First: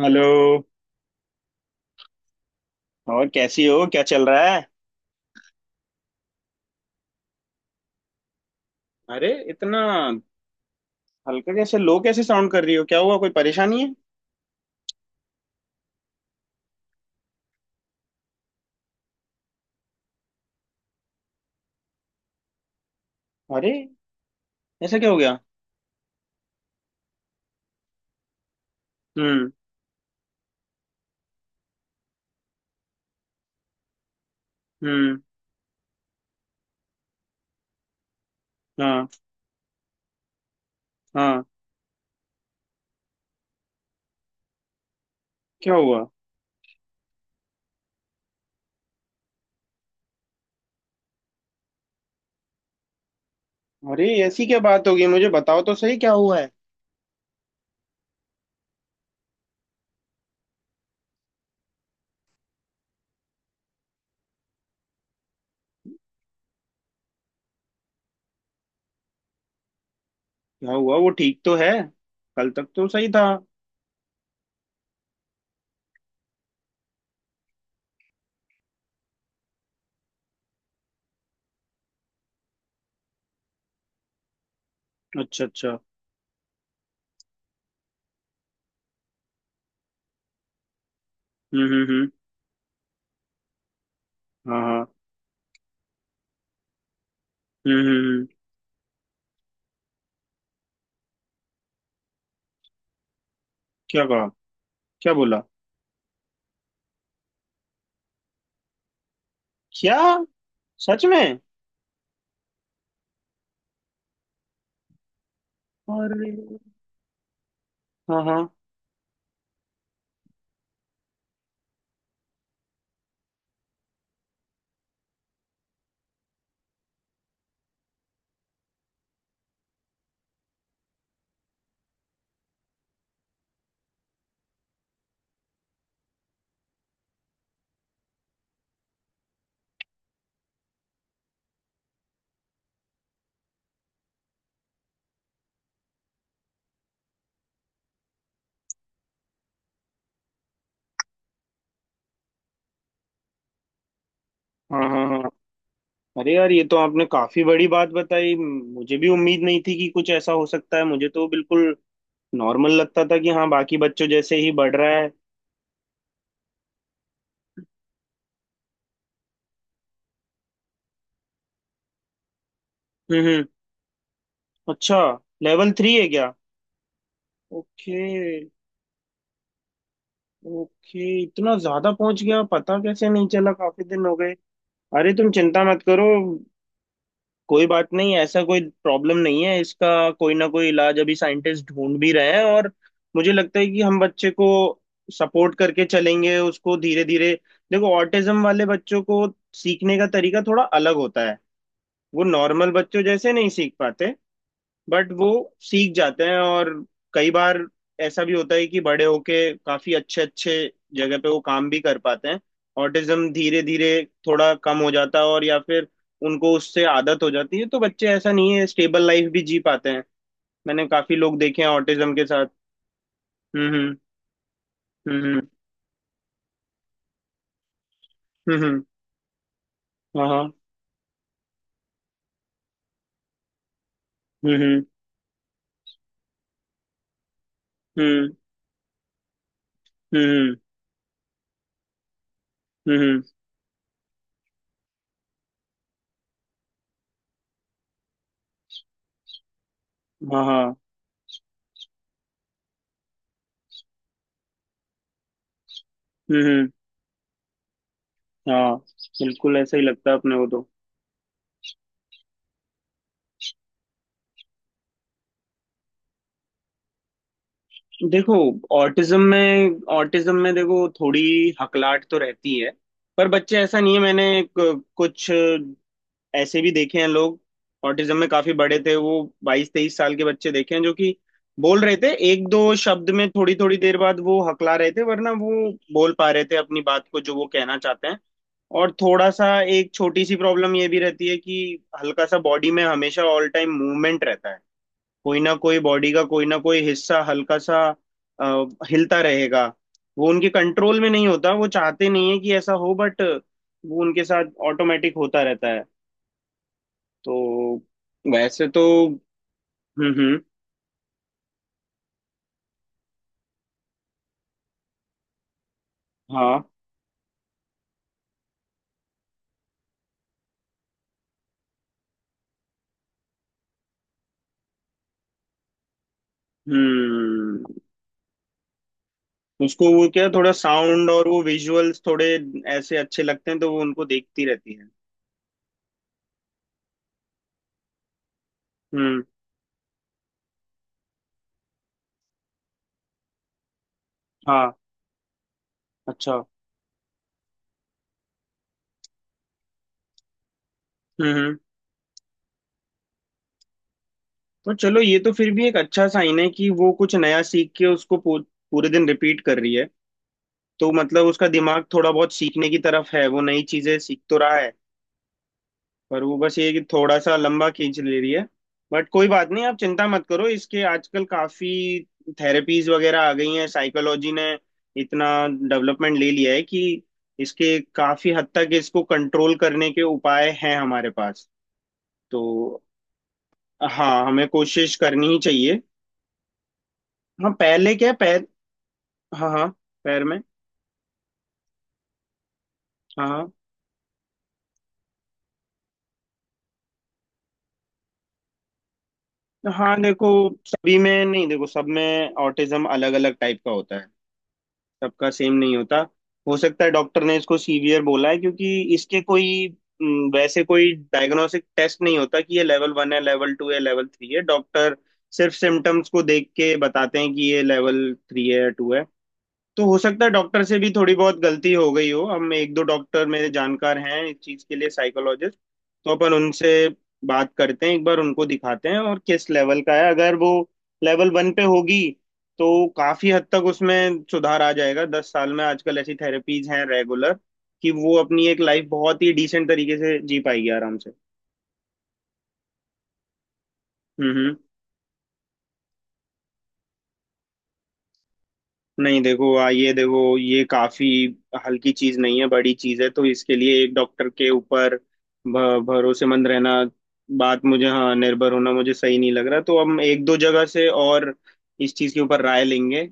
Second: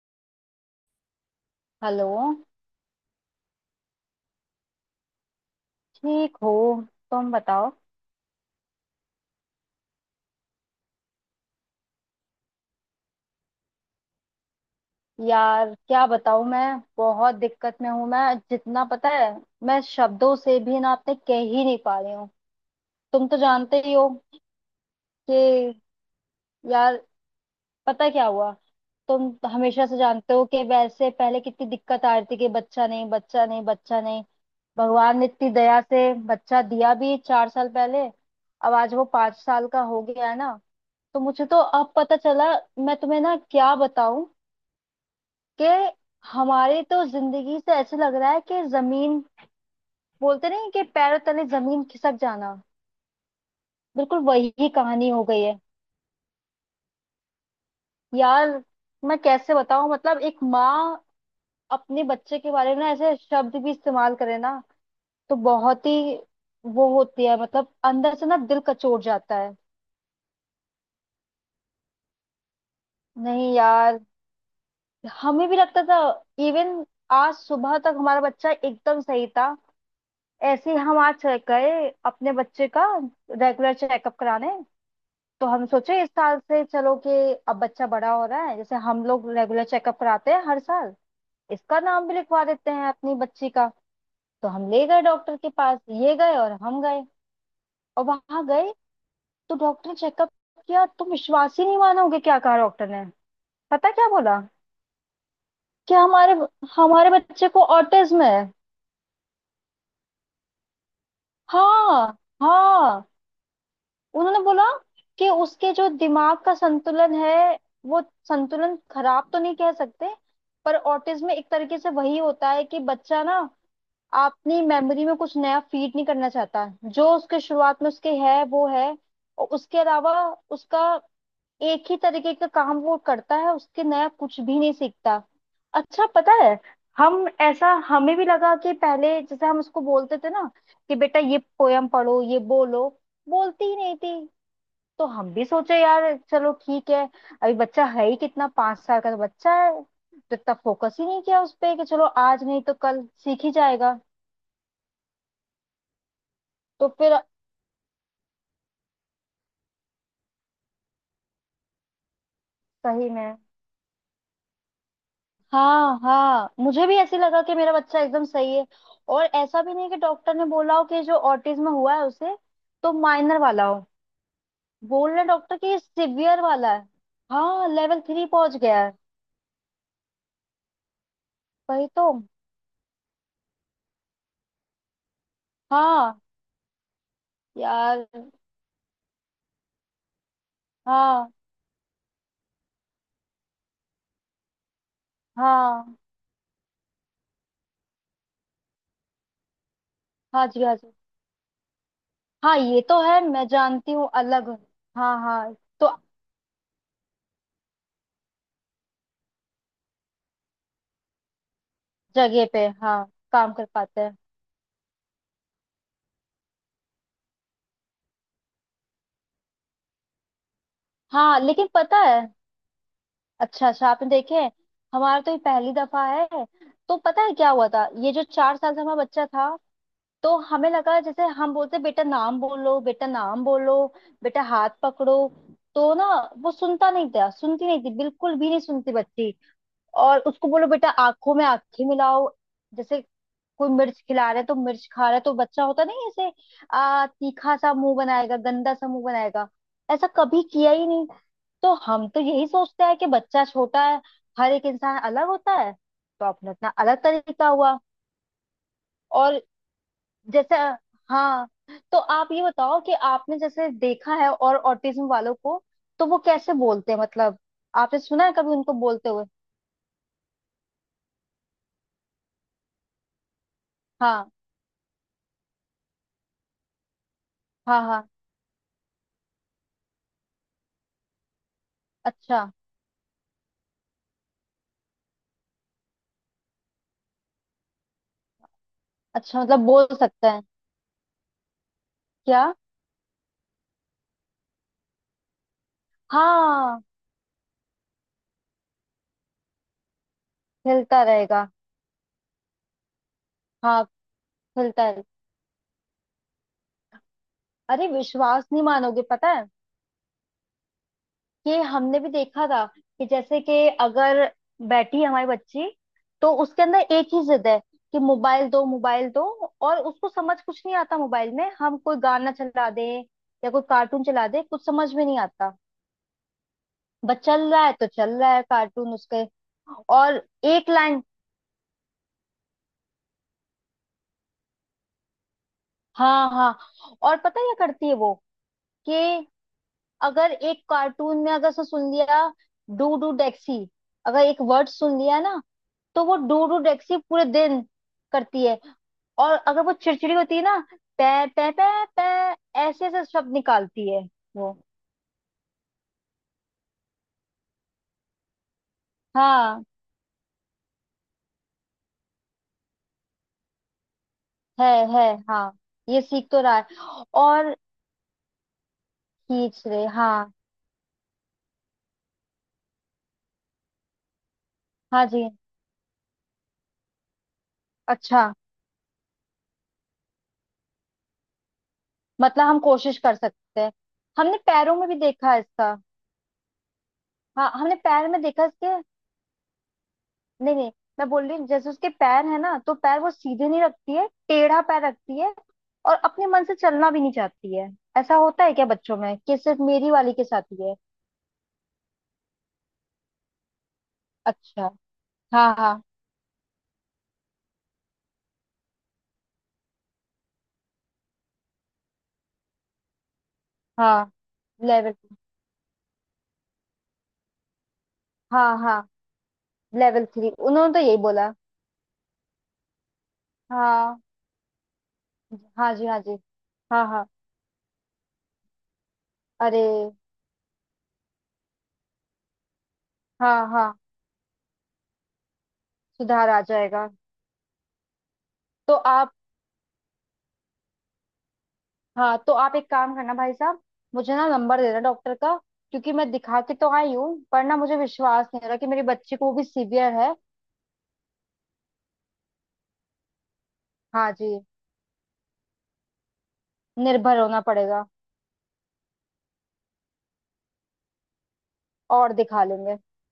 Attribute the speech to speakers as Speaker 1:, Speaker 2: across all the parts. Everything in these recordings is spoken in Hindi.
Speaker 1: हेलो।
Speaker 2: हेलो।
Speaker 1: और कैसी हो, क्या चल रहा है?
Speaker 2: ठीक हो। तुम बताओ।
Speaker 1: अरे इतना हल्का कैसे लो, कैसे साउंड कर रही हो, क्या हुआ, कोई परेशानी है?
Speaker 2: यार क्या बताऊं मैं। बहुत दिक्कत में हूं। मैं जितना पता है मैं शब्दों से भी ना अपने कह ही नहीं पा रही हूँ। तुम तो
Speaker 1: अरे
Speaker 2: जानते ही हो
Speaker 1: ऐसा क्या हो गया?
Speaker 2: कि यार, पता क्या हुआ। तुम
Speaker 1: हम्म।
Speaker 2: हमेशा से जानते हो कि वैसे पहले कितनी दिक्कत आ रही थी कि बच्चा नहीं, बच्चा नहीं, बच्चा नहीं। भगवान
Speaker 1: हम्म।
Speaker 2: ने इतनी दया से बच्चा दिया भी 4 साल पहले। अब आज वो
Speaker 1: हाँ।
Speaker 2: 5 साल का हो गया है ना। तो
Speaker 1: हाँ।
Speaker 2: मुझे तो अब पता चला। मैं तुम्हें ना क्या बताऊं
Speaker 1: क्या
Speaker 2: कि
Speaker 1: हुआ?
Speaker 2: हमारी तो जिंदगी से ऐसे लग रहा है कि जमीन, बोलते नहीं कि पैरों तले जमीन खिसक जाना।
Speaker 1: अरे
Speaker 2: बिल्कुल
Speaker 1: ऐसी क्या
Speaker 2: वही
Speaker 1: बात हो गई,
Speaker 2: कहानी हो
Speaker 1: मुझे
Speaker 2: गई है।
Speaker 1: बताओ तो सही क्या हुआ है?
Speaker 2: यार मैं कैसे बताऊं, मतलब एक माँ अपने बच्चे के बारे में ना ऐसे शब्द भी इस्तेमाल करे ना, तो बहुत ही वो होती है। मतलब अंदर से ना दिल कचोट जाता है।
Speaker 1: क्या हुआ, वो ठीक तो है? कल तक तो सही था।
Speaker 2: नहीं यार, हमें भी लगता था। इवन आज सुबह तक हमारा बच्चा एकदम सही था। ऐसे ही हम आज गए अपने बच्चे का रेगुलर चेकअप कराने।
Speaker 1: अच्छा
Speaker 2: तो हम
Speaker 1: अच्छा।
Speaker 2: सोचे इस साल से चलो कि अब बच्चा बड़ा हो रहा है, जैसे हम लोग रेगुलर चेकअप कराते हैं हर साल, इसका नाम
Speaker 1: हम्म।
Speaker 2: भी लिखवा देते हैं अपनी बच्ची का। तो
Speaker 1: हाँ
Speaker 2: हम ले
Speaker 1: हाँ।
Speaker 2: गए डॉक्टर के पास, ये गए और हम गए
Speaker 1: हम्म हम्म
Speaker 2: और
Speaker 1: हम्म।
Speaker 2: वहां गए। तो डॉक्टर ने चेकअप किया। तुम विश्वास ही नहीं मानोगे क्या कहा डॉक्टर ने, पता
Speaker 1: क्या
Speaker 2: क्या
Speaker 1: कहा?
Speaker 2: बोला
Speaker 1: क्या बोला?
Speaker 2: कि हमारे हमारे बच्चे को ऑटिज्म है।
Speaker 1: क्या? सच में?
Speaker 2: हाँ, हाँ, उन्होंने बोला कि उसके जो
Speaker 1: अरे
Speaker 2: दिमाग का संतुलन है, वो
Speaker 1: हाँ हाँ
Speaker 2: संतुलन खराब तो नहीं कह सकते, पर ऑटिज्म में एक तरीके से वही होता है कि बच्चा ना अपनी मेमोरी में कुछ नया फीड नहीं करना चाहता। जो उसके शुरुआत में उसके है वो है, और उसके अलावा उसका एक ही तरीके का काम वो करता है, उसके नया कुछ भी नहीं सीखता। अच्छा, पता है, हम ऐसा हमें भी लगा कि पहले जैसे हम उसको बोलते थे ना कि बेटा ये पोयम पढ़ो, ये बोलो, बोलती ही नहीं थी। तो हम भी सोचे, यार चलो ठीक है, अभी बच्चा है ही कितना, 5 साल का तो बच्चा है, तो इतना फोकस ही नहीं किया उस पे कि चलो आज नहीं तो कल सीख ही जाएगा।
Speaker 1: हाँ। हाँ हाँ। अरे यार, ये तो
Speaker 2: तो
Speaker 1: आपने
Speaker 2: फिर
Speaker 1: काफी बड़ी बात बताई। मुझे भी उम्मीद नहीं थी कि कुछ ऐसा हो सकता है। मुझे तो बिल्कुल नॉर्मल लगता
Speaker 2: सही
Speaker 1: था
Speaker 2: में,
Speaker 1: कि हाँ, बाकी बच्चों जैसे ही बढ़ रहा है।
Speaker 2: हाँ हाँ, मुझे भी ऐसे लगा कि मेरा बच्चा एकदम सही है। और ऐसा भी नहीं कि डॉक्टर ने बोला हो कि जो ऑटिज्म हुआ है उसे, तो माइनर
Speaker 1: हम्म।
Speaker 2: वाला हो।
Speaker 1: अच्छा।
Speaker 2: बोल रहे डॉक्टर
Speaker 1: लेवल
Speaker 2: कि
Speaker 1: थ्री है क्या?
Speaker 2: सिवियर वाला है। हाँ,
Speaker 1: ओके।
Speaker 2: लेवल 3 पहुंच गया है।
Speaker 1: ओके, इतना
Speaker 2: वही
Speaker 1: ज्यादा
Speaker 2: तो।
Speaker 1: पहुंच गया, पता कैसे नहीं चला, काफी दिन हो गए। अरे तुम चिंता मत करो।
Speaker 2: हाँ।
Speaker 1: कोई बात
Speaker 2: यार।
Speaker 1: नहीं, ऐसा कोई प्रॉब्लम नहीं है इसका। कोई ना कोई इलाज अभी
Speaker 2: हाँ।
Speaker 1: साइंटिस्ट ढूंढ भी रहे हैं। और मुझे लगता है कि हम बच्चे को सपोर्ट करके
Speaker 2: हाँ।
Speaker 1: चलेंगे उसको धीरे धीरे। देखो, ऑटिज्म वाले बच्चों को सीखने का तरीका
Speaker 2: हाँ
Speaker 1: थोड़ा
Speaker 2: जी, हाँ जी।
Speaker 1: अलग होता है। वो
Speaker 2: हाँ,
Speaker 1: नॉर्मल
Speaker 2: ये तो
Speaker 1: बच्चों
Speaker 2: है,
Speaker 1: जैसे
Speaker 2: मैं
Speaker 1: नहीं सीख
Speaker 2: जानती हूँ,
Speaker 1: पाते,
Speaker 2: अलग।
Speaker 1: बट
Speaker 2: हाँ
Speaker 1: वो
Speaker 2: हाँ। तो
Speaker 1: सीख जाते हैं। और कई बार ऐसा भी होता है कि बड़े होके काफी अच्छे अच्छे जगह पे वो काम भी कर पाते हैं।
Speaker 2: जगह पे हाँ।
Speaker 1: ऑटिज्म
Speaker 2: काम
Speaker 1: धीरे
Speaker 2: कर
Speaker 1: धीरे
Speaker 2: पाते हैं।
Speaker 1: थोड़ा कम हो जाता है, और या फिर उनको उससे आदत हो जाती है, तो बच्चे ऐसा नहीं है, स्टेबल लाइफ भी जी पाते हैं। मैंने काफी लोग
Speaker 2: हाँ
Speaker 1: देखे
Speaker 2: लेकिन
Speaker 1: हैं
Speaker 2: पता
Speaker 1: ऑटिज्म
Speaker 2: है।
Speaker 1: के साथ।
Speaker 2: अच्छा अच्छा,
Speaker 1: हम्म
Speaker 2: आपने देखे हैं। हमारा तो ये
Speaker 1: हम्म
Speaker 2: पहली दफा है। तो पता है क्या हुआ था, ये जो
Speaker 1: हम्म।
Speaker 2: चार साल का हमारा बच्चा था।
Speaker 1: हाँ
Speaker 2: तो
Speaker 1: हाँ।
Speaker 2: हमें लगा जैसे हम बोलते बेटा नाम बोलो, बेटा नाम बोलो, बेटा
Speaker 1: हम्म
Speaker 2: हाथ
Speaker 1: हम्म
Speaker 2: पकड़ो, तो ना वो सुनता नहीं था, सुनती नहीं थी,
Speaker 1: हम्म।
Speaker 2: बिल्कुल भी नहीं सुनती बच्ची। और उसको
Speaker 1: हम्म
Speaker 2: बोलो बेटा आंखों में आंखें मिलाओ।
Speaker 1: हम्म,
Speaker 2: जैसे
Speaker 1: हम्म,
Speaker 2: कोई मिर्च खिला रहे, तो मिर्च खा रहे तो बच्चा होता नहीं ऐसे, आ तीखा सा मुंह बनाएगा, गंदा सा मुंह बनाएगा, ऐसा कभी
Speaker 1: हाँ
Speaker 2: किया
Speaker 1: हाँ।
Speaker 2: ही नहीं। तो हम तो यही सोचते हैं कि बच्चा छोटा है, हर एक इंसान अलग होता है तो
Speaker 1: हम्म
Speaker 2: अपना
Speaker 1: हम्म,
Speaker 2: अपना अलग तरीका हुआ।
Speaker 1: हाँ।
Speaker 2: और
Speaker 1: बिल्कुल ऐसा ही लगता है अपने को
Speaker 2: जैसे
Speaker 1: तो।
Speaker 2: हाँ, तो आप ये बताओ कि आपने जैसे देखा है और ऑटिज्म वालों को, तो वो कैसे बोलते हैं, मतलब आपने सुना है
Speaker 1: देखो,
Speaker 2: कभी उनको बोलते
Speaker 1: ऑटिज्म
Speaker 2: हुए।
Speaker 1: में ऑटिज्म में देखो, थोड़ी हकलाहट तो रहती है। पर बच्चे, ऐसा नहीं है,
Speaker 2: हाँ,
Speaker 1: मैंने कुछ ऐसे भी देखे हैं लोग
Speaker 2: हाँ, हाँ।
Speaker 1: ऑटिज्म में, काफी बड़े थे वो। 22-23 साल के बच्चे देखे हैं जो कि बोल रहे थे
Speaker 2: अच्छा,
Speaker 1: एक दो शब्द में, थोड़ी थोड़ी देर बाद वो हकला रहे थे, वरना वो बोल पा रहे थे अपनी बात को, जो वो कहना चाहते हैं। और थोड़ा
Speaker 2: अच्छा,
Speaker 1: सा,
Speaker 2: मतलब बोल
Speaker 1: एक छोटी
Speaker 2: सकते
Speaker 1: सी
Speaker 2: हैं।
Speaker 1: प्रॉब्लम ये भी रहती है कि हल्का सा
Speaker 2: क्या।
Speaker 1: बॉडी में हमेशा ऑल टाइम मूवमेंट रहता है। कोई ना कोई बॉडी का कोई ना कोई
Speaker 2: हाँ
Speaker 1: हिस्सा हल्का सा अ, हिलता रहेगा। वो उनके कंट्रोल
Speaker 2: हिलता
Speaker 1: में नहीं
Speaker 2: रहेगा।
Speaker 1: होता, वो चाहते नहीं है कि ऐसा हो, बट
Speaker 2: हाँ
Speaker 1: वो उनके साथ
Speaker 2: खुलता है।
Speaker 1: ऑटोमेटिक होता रहता है। तो
Speaker 2: अरे विश्वास नहीं
Speaker 1: वैसे तो,
Speaker 2: मानोगे, पता है
Speaker 1: हम्म।
Speaker 2: कि हमने भी देखा था कि जैसे कि अगर बैठी है हमारी बच्ची, तो
Speaker 1: हाँ।
Speaker 2: उसके अंदर एक ही जिद है कि मोबाइल दो, मोबाइल दो। और उसको समझ कुछ नहीं आता, मोबाइल में हम कोई गाना चला दें या कोई कार्टून चला दें, कुछ समझ में नहीं आता। बस चल
Speaker 1: हम्म।
Speaker 2: रहा है तो चल रहा है कार्टून उसके।
Speaker 1: उसको वो
Speaker 2: और
Speaker 1: क्या, थोड़ा
Speaker 2: एक लाइन।
Speaker 1: साउंड और वो विजुअल्स थोड़े ऐसे अच्छे लगते हैं, तो वो उनको देखती रहती है।
Speaker 2: हाँ हाँ। और पता है क्या करती है वो,
Speaker 1: हम्म।
Speaker 2: कि अगर एक कार्टून में अगर उसने सुन लिया डू डू डेक्सी, अगर एक वर्ड
Speaker 1: हाँ।
Speaker 2: सुन लिया ना, तो वो
Speaker 1: अच्छा।
Speaker 2: डू डू डेक्सी पूरे दिन करती है। और अगर वो चिड़चिड़ी होती है ना, पै पै
Speaker 1: हम्म।
Speaker 2: पै पै, ऐसे ऐसे शब्द निकालती है वो।
Speaker 1: तो चलो, ये तो फिर भी एक अच्छा साइन है कि वो कुछ नया सीख के उसको पूरे दिन रिपीट कर
Speaker 2: हाँ।
Speaker 1: रही है। तो मतलब उसका दिमाग थोड़ा बहुत सीखने की तरफ है, वो नई चीजें सीख तो रहा
Speaker 2: है,
Speaker 1: है।
Speaker 2: है। हाँ, ये
Speaker 1: पर
Speaker 2: सीख
Speaker 1: वो
Speaker 2: तो रहा
Speaker 1: बस ये कि
Speaker 2: है।
Speaker 1: थोड़ा सा
Speaker 2: और
Speaker 1: लंबा खींच ले रही है। बट कोई बात
Speaker 2: खींच
Speaker 1: नहीं, आप
Speaker 2: रहे
Speaker 1: चिंता मत
Speaker 2: हाँ।
Speaker 1: करो, इसके आजकल काफी थेरेपीज वगैरह आ गई हैं। साइकोलॉजी ने
Speaker 2: हाँ
Speaker 1: इतना
Speaker 2: जी।
Speaker 1: डेवलपमेंट ले लिया है कि इसके
Speaker 2: अच्छा,
Speaker 1: काफी हद तक इसको कंट्रोल करने के उपाय हैं हमारे पास। तो
Speaker 2: मतलब हम कोशिश कर सकते हैं।
Speaker 1: हाँ,
Speaker 2: हमने
Speaker 1: हमें
Speaker 2: पैरों में भी
Speaker 1: कोशिश करनी
Speaker 2: देखा
Speaker 1: ही
Speaker 2: है इसका।
Speaker 1: चाहिए।
Speaker 2: हाँ
Speaker 1: हाँ
Speaker 2: हमने
Speaker 1: पहले क्या
Speaker 2: पैर
Speaker 1: है,
Speaker 2: में देखा
Speaker 1: पैर।
Speaker 2: इसके।
Speaker 1: हाँ हाँ, पैर में।
Speaker 2: नहीं नहीं, मैं बोल रही हूँ जैसे उसके पैर है ना, तो पैर वो
Speaker 1: हाँ
Speaker 2: सीधे
Speaker 1: हाँ।
Speaker 2: नहीं रखती है, टेढ़ा पैर रखती है। और अपने मन से चलना भी नहीं चाहती है। ऐसा होता है क्या बच्चों में कि सिर्फ मेरी
Speaker 1: हाँ
Speaker 2: वाली के
Speaker 1: देखो,
Speaker 2: साथ ही है।
Speaker 1: सभी में नहीं, देखो सब में ऑटिज्म अलग अलग टाइप का होता है,
Speaker 2: अच्छा।
Speaker 1: सबका सेम
Speaker 2: हाँ
Speaker 1: नहीं
Speaker 2: हाँ।
Speaker 1: होता। हो सकता है डॉक्टर ने इसको सीवियर बोला है क्योंकि इसके कोई, वैसे कोई डायग्नोस्टिक टेस्ट नहीं होता कि ये लेवल 1 है, लेवल 2 है, लेवल
Speaker 2: हाँ
Speaker 1: थ्री है।
Speaker 2: लेवल।
Speaker 1: डॉक्टर सिर्फ सिम्टम्स को देख के बताते हैं कि ये लेवल 3
Speaker 2: हाँ
Speaker 1: है या
Speaker 2: हाँ,
Speaker 1: टू है। तो हो
Speaker 2: लेवल
Speaker 1: सकता है
Speaker 2: थ्री
Speaker 1: डॉक्टर
Speaker 2: उन्होंने
Speaker 1: से
Speaker 2: तो
Speaker 1: भी
Speaker 2: यही
Speaker 1: थोड़ी
Speaker 2: बोला।
Speaker 1: बहुत गलती हो गई हो। हम एक दो डॉक्टर मेरे जानकार
Speaker 2: हाँ,
Speaker 1: हैं इस चीज के लिए, साइकोलॉजिस्ट।
Speaker 2: हाँ जी, हाँ
Speaker 1: तो
Speaker 2: जी।
Speaker 1: अपन उनसे
Speaker 2: हाँ हाँ।
Speaker 1: बात करते हैं, एक बार उनको दिखाते हैं, और किस
Speaker 2: अरे।
Speaker 1: लेवल का है। अगर वो लेवल 1 पे होगी तो काफी
Speaker 2: हाँ
Speaker 1: हद तक
Speaker 2: हाँ,
Speaker 1: उसमें सुधार आ जाएगा 10 साल में। आजकल ऐसी
Speaker 2: सुधार आ
Speaker 1: थेरेपीज हैं
Speaker 2: जाएगा।
Speaker 1: रेगुलर कि वो अपनी एक
Speaker 2: तो
Speaker 1: लाइफ
Speaker 2: आप,
Speaker 1: बहुत ही डिसेंट तरीके से जी पाएगी आराम से।
Speaker 2: हाँ तो आप एक काम करना भाई साहब, मुझे ना
Speaker 1: हम्म।
Speaker 2: नंबर दे देना डॉक्टर का। क्योंकि मैं दिखा के तो आई हूँ, पर ना मुझे विश्वास नहीं हो रहा कि मेरी बच्ची
Speaker 1: नहीं
Speaker 2: को वो भी
Speaker 1: देखो, आ ये
Speaker 2: सीवियर है।
Speaker 1: देखो, ये काफी हल्की चीज नहीं है, बड़ी चीज है। तो इसके लिए एक
Speaker 2: हाँ
Speaker 1: डॉक्टर
Speaker 2: जी,
Speaker 1: के ऊपर भरोसेमंद रहना,
Speaker 2: निर्भर होना
Speaker 1: बात
Speaker 2: पड़ेगा।
Speaker 1: मुझे, हाँ, निर्भर होना मुझे सही नहीं लग रहा। तो हम एक दो जगह से और इस चीज
Speaker 2: और
Speaker 1: के ऊपर
Speaker 2: दिखा
Speaker 1: राय
Speaker 2: लेंगे।
Speaker 1: लेंगे,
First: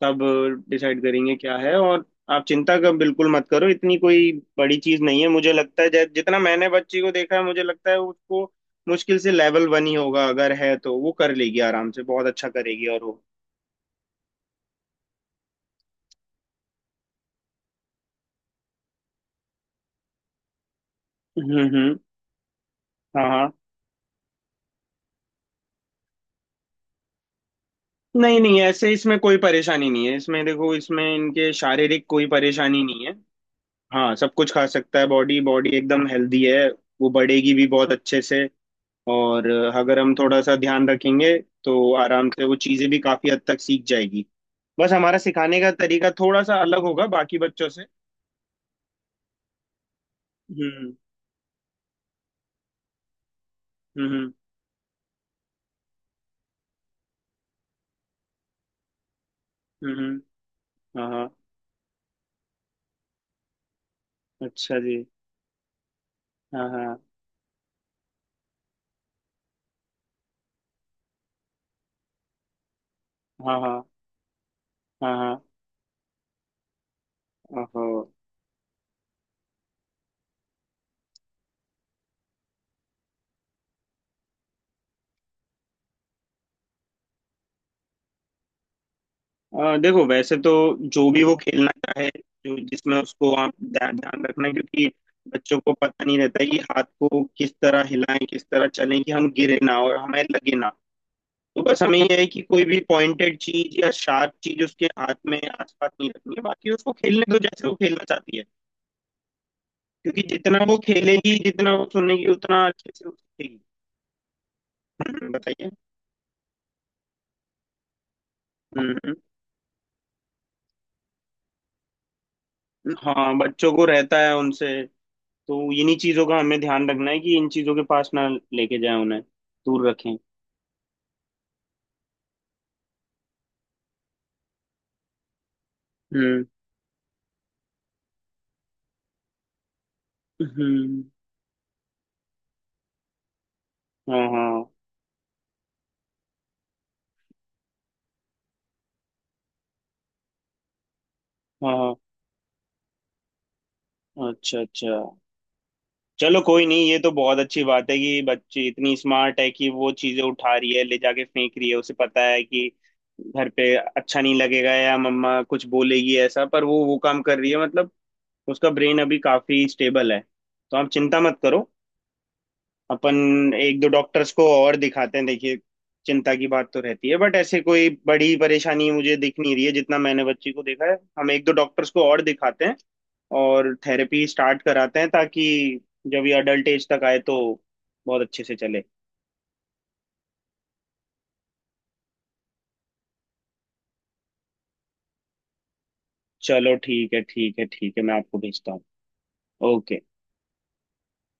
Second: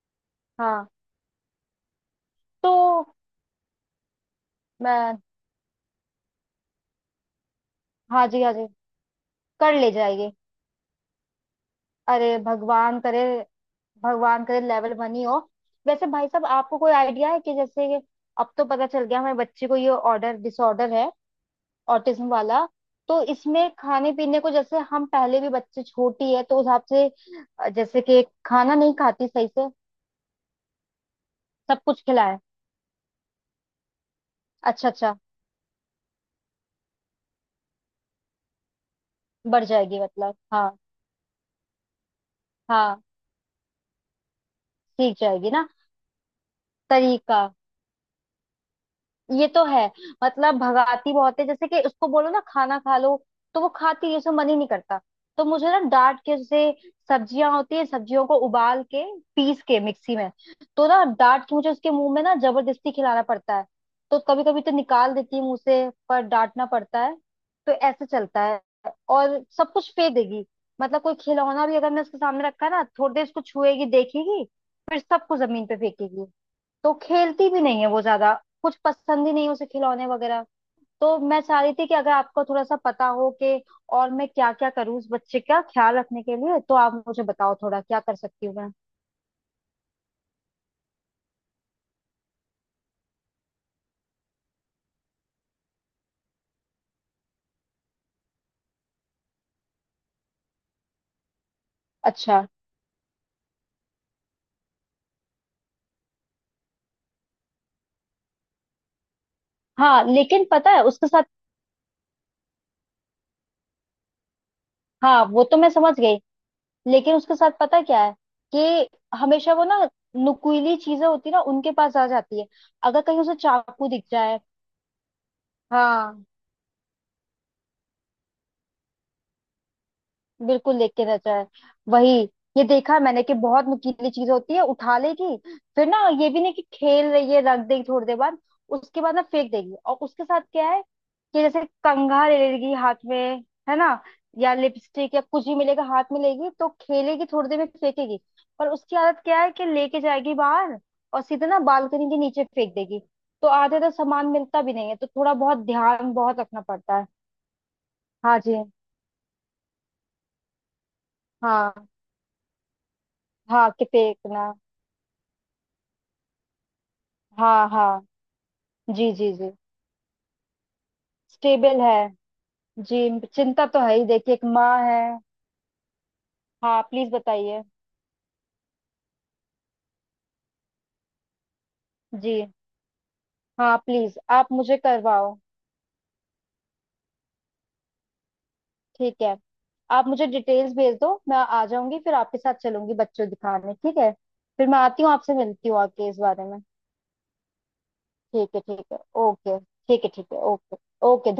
Speaker 1: तब
Speaker 2: हाँ।
Speaker 1: डिसाइड करेंगे क्या है। और आप
Speaker 2: तो
Speaker 1: चिंता का बिल्कुल मत करो, इतनी कोई बड़ी चीज
Speaker 2: मैं,
Speaker 1: नहीं है मुझे लगता है। जितना मैंने बच्ची को देखा है मुझे लगता है
Speaker 2: हाँ जी,
Speaker 1: उसको
Speaker 2: हाँ जी,
Speaker 1: मुश्किल से लेवल
Speaker 2: कर
Speaker 1: वन
Speaker 2: ले
Speaker 1: ही होगा।
Speaker 2: जाएगी।
Speaker 1: अगर है तो वो कर लेगी आराम से, बहुत
Speaker 2: अरे
Speaker 1: अच्छा करेगी।
Speaker 2: भगवान
Speaker 1: और
Speaker 2: करे,
Speaker 1: वो,
Speaker 2: भगवान करे लेवल 1 ही हो। वैसे भाई साहब आपको कोई आइडिया है कि जैसे अब तो पता चल गया हमारी बच्ची को ये ऑर्डर डिसऑर्डर है,
Speaker 1: हम्म।
Speaker 2: ऑटिज्म वाला। तो
Speaker 1: हाँ।
Speaker 2: इसमें खाने पीने को, जैसे हम पहले भी बच्चे छोटी है तो उस हिसाब से, जैसे कि
Speaker 1: नहीं नहीं,
Speaker 2: खाना
Speaker 1: ऐसे
Speaker 2: नहीं
Speaker 1: इसमें
Speaker 2: खाती
Speaker 1: कोई
Speaker 2: सही से,
Speaker 1: परेशानी नहीं है, इसमें देखो, इसमें इनके
Speaker 2: सब कुछ
Speaker 1: शारीरिक कोई
Speaker 2: खिलाए।
Speaker 1: परेशानी नहीं है। हाँ सब कुछ खा
Speaker 2: अच्छा
Speaker 1: सकता है,
Speaker 2: अच्छा।
Speaker 1: बॉडी बॉडी एकदम हेल्दी है। वो बढ़ेगी भी बहुत अच्छे से। और
Speaker 2: बढ़
Speaker 1: अगर
Speaker 2: जाएगी,
Speaker 1: हम
Speaker 2: मतलब
Speaker 1: थोड़ा सा
Speaker 2: हाँ।
Speaker 1: ध्यान रखेंगे तो आराम से वो चीज़ें भी
Speaker 2: हाँ
Speaker 1: काफ़ी हद तक सीख जाएगी। बस
Speaker 2: सीख
Speaker 1: हमारा
Speaker 2: जाएगी
Speaker 1: सिखाने
Speaker 2: ना।
Speaker 1: का तरीका थोड़ा सा अलग होगा बाकी
Speaker 2: तरीका।
Speaker 1: बच्चों से।
Speaker 2: ये तो है। मतलब
Speaker 1: हम्म
Speaker 2: भगाती बहुत है, जैसे कि उसको बोलो ना खाना खा लो, तो वो खाती है
Speaker 1: हम्म।
Speaker 2: उसमें मन ही नहीं करता। तो मुझे ना डांट के, जैसे सब्जियां होती है, सब्जियों को उबाल के पीस के
Speaker 1: हम्म
Speaker 2: मिक्सी
Speaker 1: हम्म,
Speaker 2: में, तो ना
Speaker 1: हाँ हाँ।
Speaker 2: डांट के मुझे उसके मुंह में ना जबरदस्ती खिलाना पड़ता है। तो कभी कभी तो
Speaker 1: अच्छा जी,
Speaker 2: निकाल देती है मुंह से, पर डांटना
Speaker 1: हाँ
Speaker 2: पड़ता
Speaker 1: हाँ।
Speaker 2: है। तो ऐसे चलता है। और सब कुछ फेंक देगी, मतलब कोई खिलौना भी अगर मैं उसके सामने रखा है ना, थोड़ी देर उसको
Speaker 1: हाँ हाँ।
Speaker 2: छुएगी, देखेगी, फिर
Speaker 1: हाँ
Speaker 2: सबको
Speaker 1: हाँ।
Speaker 2: जमीन पे फेंकेगी। तो खेलती भी नहीं
Speaker 1: ओहो।
Speaker 2: है वो ज्यादा, कुछ पसंद ही नहीं है उसे खिलौने वगैरह। तो मैं चाह रही थी कि अगर आपको थोड़ा सा पता हो कि और मैं क्या क्या करूँ उस बच्चे का ख्याल रखने के लिए, तो आप मुझे बताओ थोड़ा क्या कर सकती हूँ मैं।
Speaker 1: देखो वैसे तो जो भी वो खेलना चाहे, जो जिसमें उसको, आप ध्यान ध्यान रखना है, क्योंकि बच्चों को पता नहीं रहता है कि हाथ को किस तरह हिलाएं, किस तरह चलें कि हम गिरे ना और हमें लगे ना। तो बस हमें यह है कि
Speaker 2: अच्छा,
Speaker 1: कोई भी पॉइंटेड चीज या शार्प चीज उसके हाथ में आसपास नहीं रखनी है, बाकी उसको खेलने दो जैसे वो खेलना चाहती है।
Speaker 2: हाँ
Speaker 1: क्योंकि
Speaker 2: लेकिन
Speaker 1: जितना
Speaker 2: पता
Speaker 1: वो
Speaker 2: है उसके साथ।
Speaker 1: खेलेगी, जितना वो सुनेगी, उतना अच्छे से वो सीखेगी।
Speaker 2: हाँ वो तो मैं
Speaker 1: बताइए।
Speaker 2: समझ गई, लेकिन उसके साथ पता क्या है कि
Speaker 1: हम्म, हम्म।
Speaker 2: हमेशा वो ना नुकीली चीजें होती है ना, उनके पास आ जाती है, अगर कहीं उसे
Speaker 1: हाँ बच्चों को
Speaker 2: चाकू दिख
Speaker 1: रहता है
Speaker 2: जाए।
Speaker 1: उनसे। तो इन्हीं
Speaker 2: हाँ
Speaker 1: चीजों का हमें ध्यान रखना है कि इन चीजों के पास ना लेके जाए उन्हें, दूर रखें।
Speaker 2: बिल्कुल, लेख के रचा है वही। ये देखा है मैंने कि बहुत नुकीली चीज होती है उठा लेगी, फिर ना ये भी
Speaker 1: हम्म
Speaker 2: नहीं कि खेल रही है रख देगी थोड़ी देर बाद, उसके बाद ना फेंक देगी। और उसके साथ क्या है
Speaker 1: हम्म।
Speaker 2: कि जैसे कंघा ले लेगी हाथ में, है ना,
Speaker 1: हाँ हाँ।
Speaker 2: या लिपस्टिक या कुछ भी मिलेगा हाथ में लेगी तो खेलेगी, थोड़ी देर में फेंकेगी। पर उसकी आदत क्या है कि लेके जाएगी बाहर और सीधे ना
Speaker 1: हाँ हाँ।
Speaker 2: बालकनी के नीचे फेंक देगी। तो आधे तो सामान
Speaker 1: अच्छा
Speaker 2: मिलता भी नहीं
Speaker 1: अच्छा।
Speaker 2: है, तो थोड़ा बहुत ध्यान
Speaker 1: चलो
Speaker 2: बहुत रखना
Speaker 1: कोई नहीं,
Speaker 2: पड़ता
Speaker 1: ये
Speaker 2: है।
Speaker 1: तो बहुत अच्छी बात है कि
Speaker 2: हाँ जी।
Speaker 1: बच्ची इतनी स्मार्ट है कि वो चीजें उठा रही है, ले जाके फेंक रही है,
Speaker 2: हाँ
Speaker 1: उसे पता है कि घर
Speaker 2: हाँ
Speaker 1: पे
Speaker 2: कि
Speaker 1: अच्छा नहीं
Speaker 2: फेंकना।
Speaker 1: लगेगा या मम्मा कुछ बोलेगी ऐसा, पर वो काम कर रही है,
Speaker 2: हाँ
Speaker 1: मतलब
Speaker 2: हाँ।
Speaker 1: उसका ब्रेन
Speaker 2: जी
Speaker 1: अभी
Speaker 2: जी जी,
Speaker 1: काफी स्टेबल है। तो आप चिंता मत करो।
Speaker 2: स्टेबल है। जी
Speaker 1: अपन
Speaker 2: चिंता तो
Speaker 1: एक दो
Speaker 2: है ही,
Speaker 1: डॉक्टर्स
Speaker 2: देखिए एक
Speaker 1: को और
Speaker 2: माँ है।
Speaker 1: दिखाते हैं, देखिए चिंता की बात तो
Speaker 2: हाँ
Speaker 1: रहती
Speaker 2: प्लीज
Speaker 1: है, बट ऐसे
Speaker 2: बताइए।
Speaker 1: कोई बड़ी परेशानी मुझे दिख नहीं रही है जितना मैंने बच्ची को देखा है। हम एक दो डॉक्टर्स को और
Speaker 2: जी
Speaker 1: दिखाते हैं और
Speaker 2: हाँ, प्लीज
Speaker 1: थेरेपी
Speaker 2: आप
Speaker 1: स्टार्ट
Speaker 2: मुझे
Speaker 1: कराते हैं
Speaker 2: करवाओ।
Speaker 1: ताकि जब ये अडल्ट एज तक आए तो बहुत अच्छे से चले।
Speaker 2: ठीक है, आप मुझे डिटेल्स भेज दो, मैं आ जाऊंगी फिर आपके साथ चलूंगी बच्चों दिखाने। ठीक है, फिर मैं आती हूँ आपसे, मिलती हूँ आके इस बारे में।
Speaker 1: चलो ठीक है ठीक है ठीक है, मैं आपको
Speaker 2: ठीक है,
Speaker 1: भेजता हूँ।
Speaker 2: ठीक है, ओके,
Speaker 1: ओके।
Speaker 2: ठीक है, ठीक है, ओके, ओके।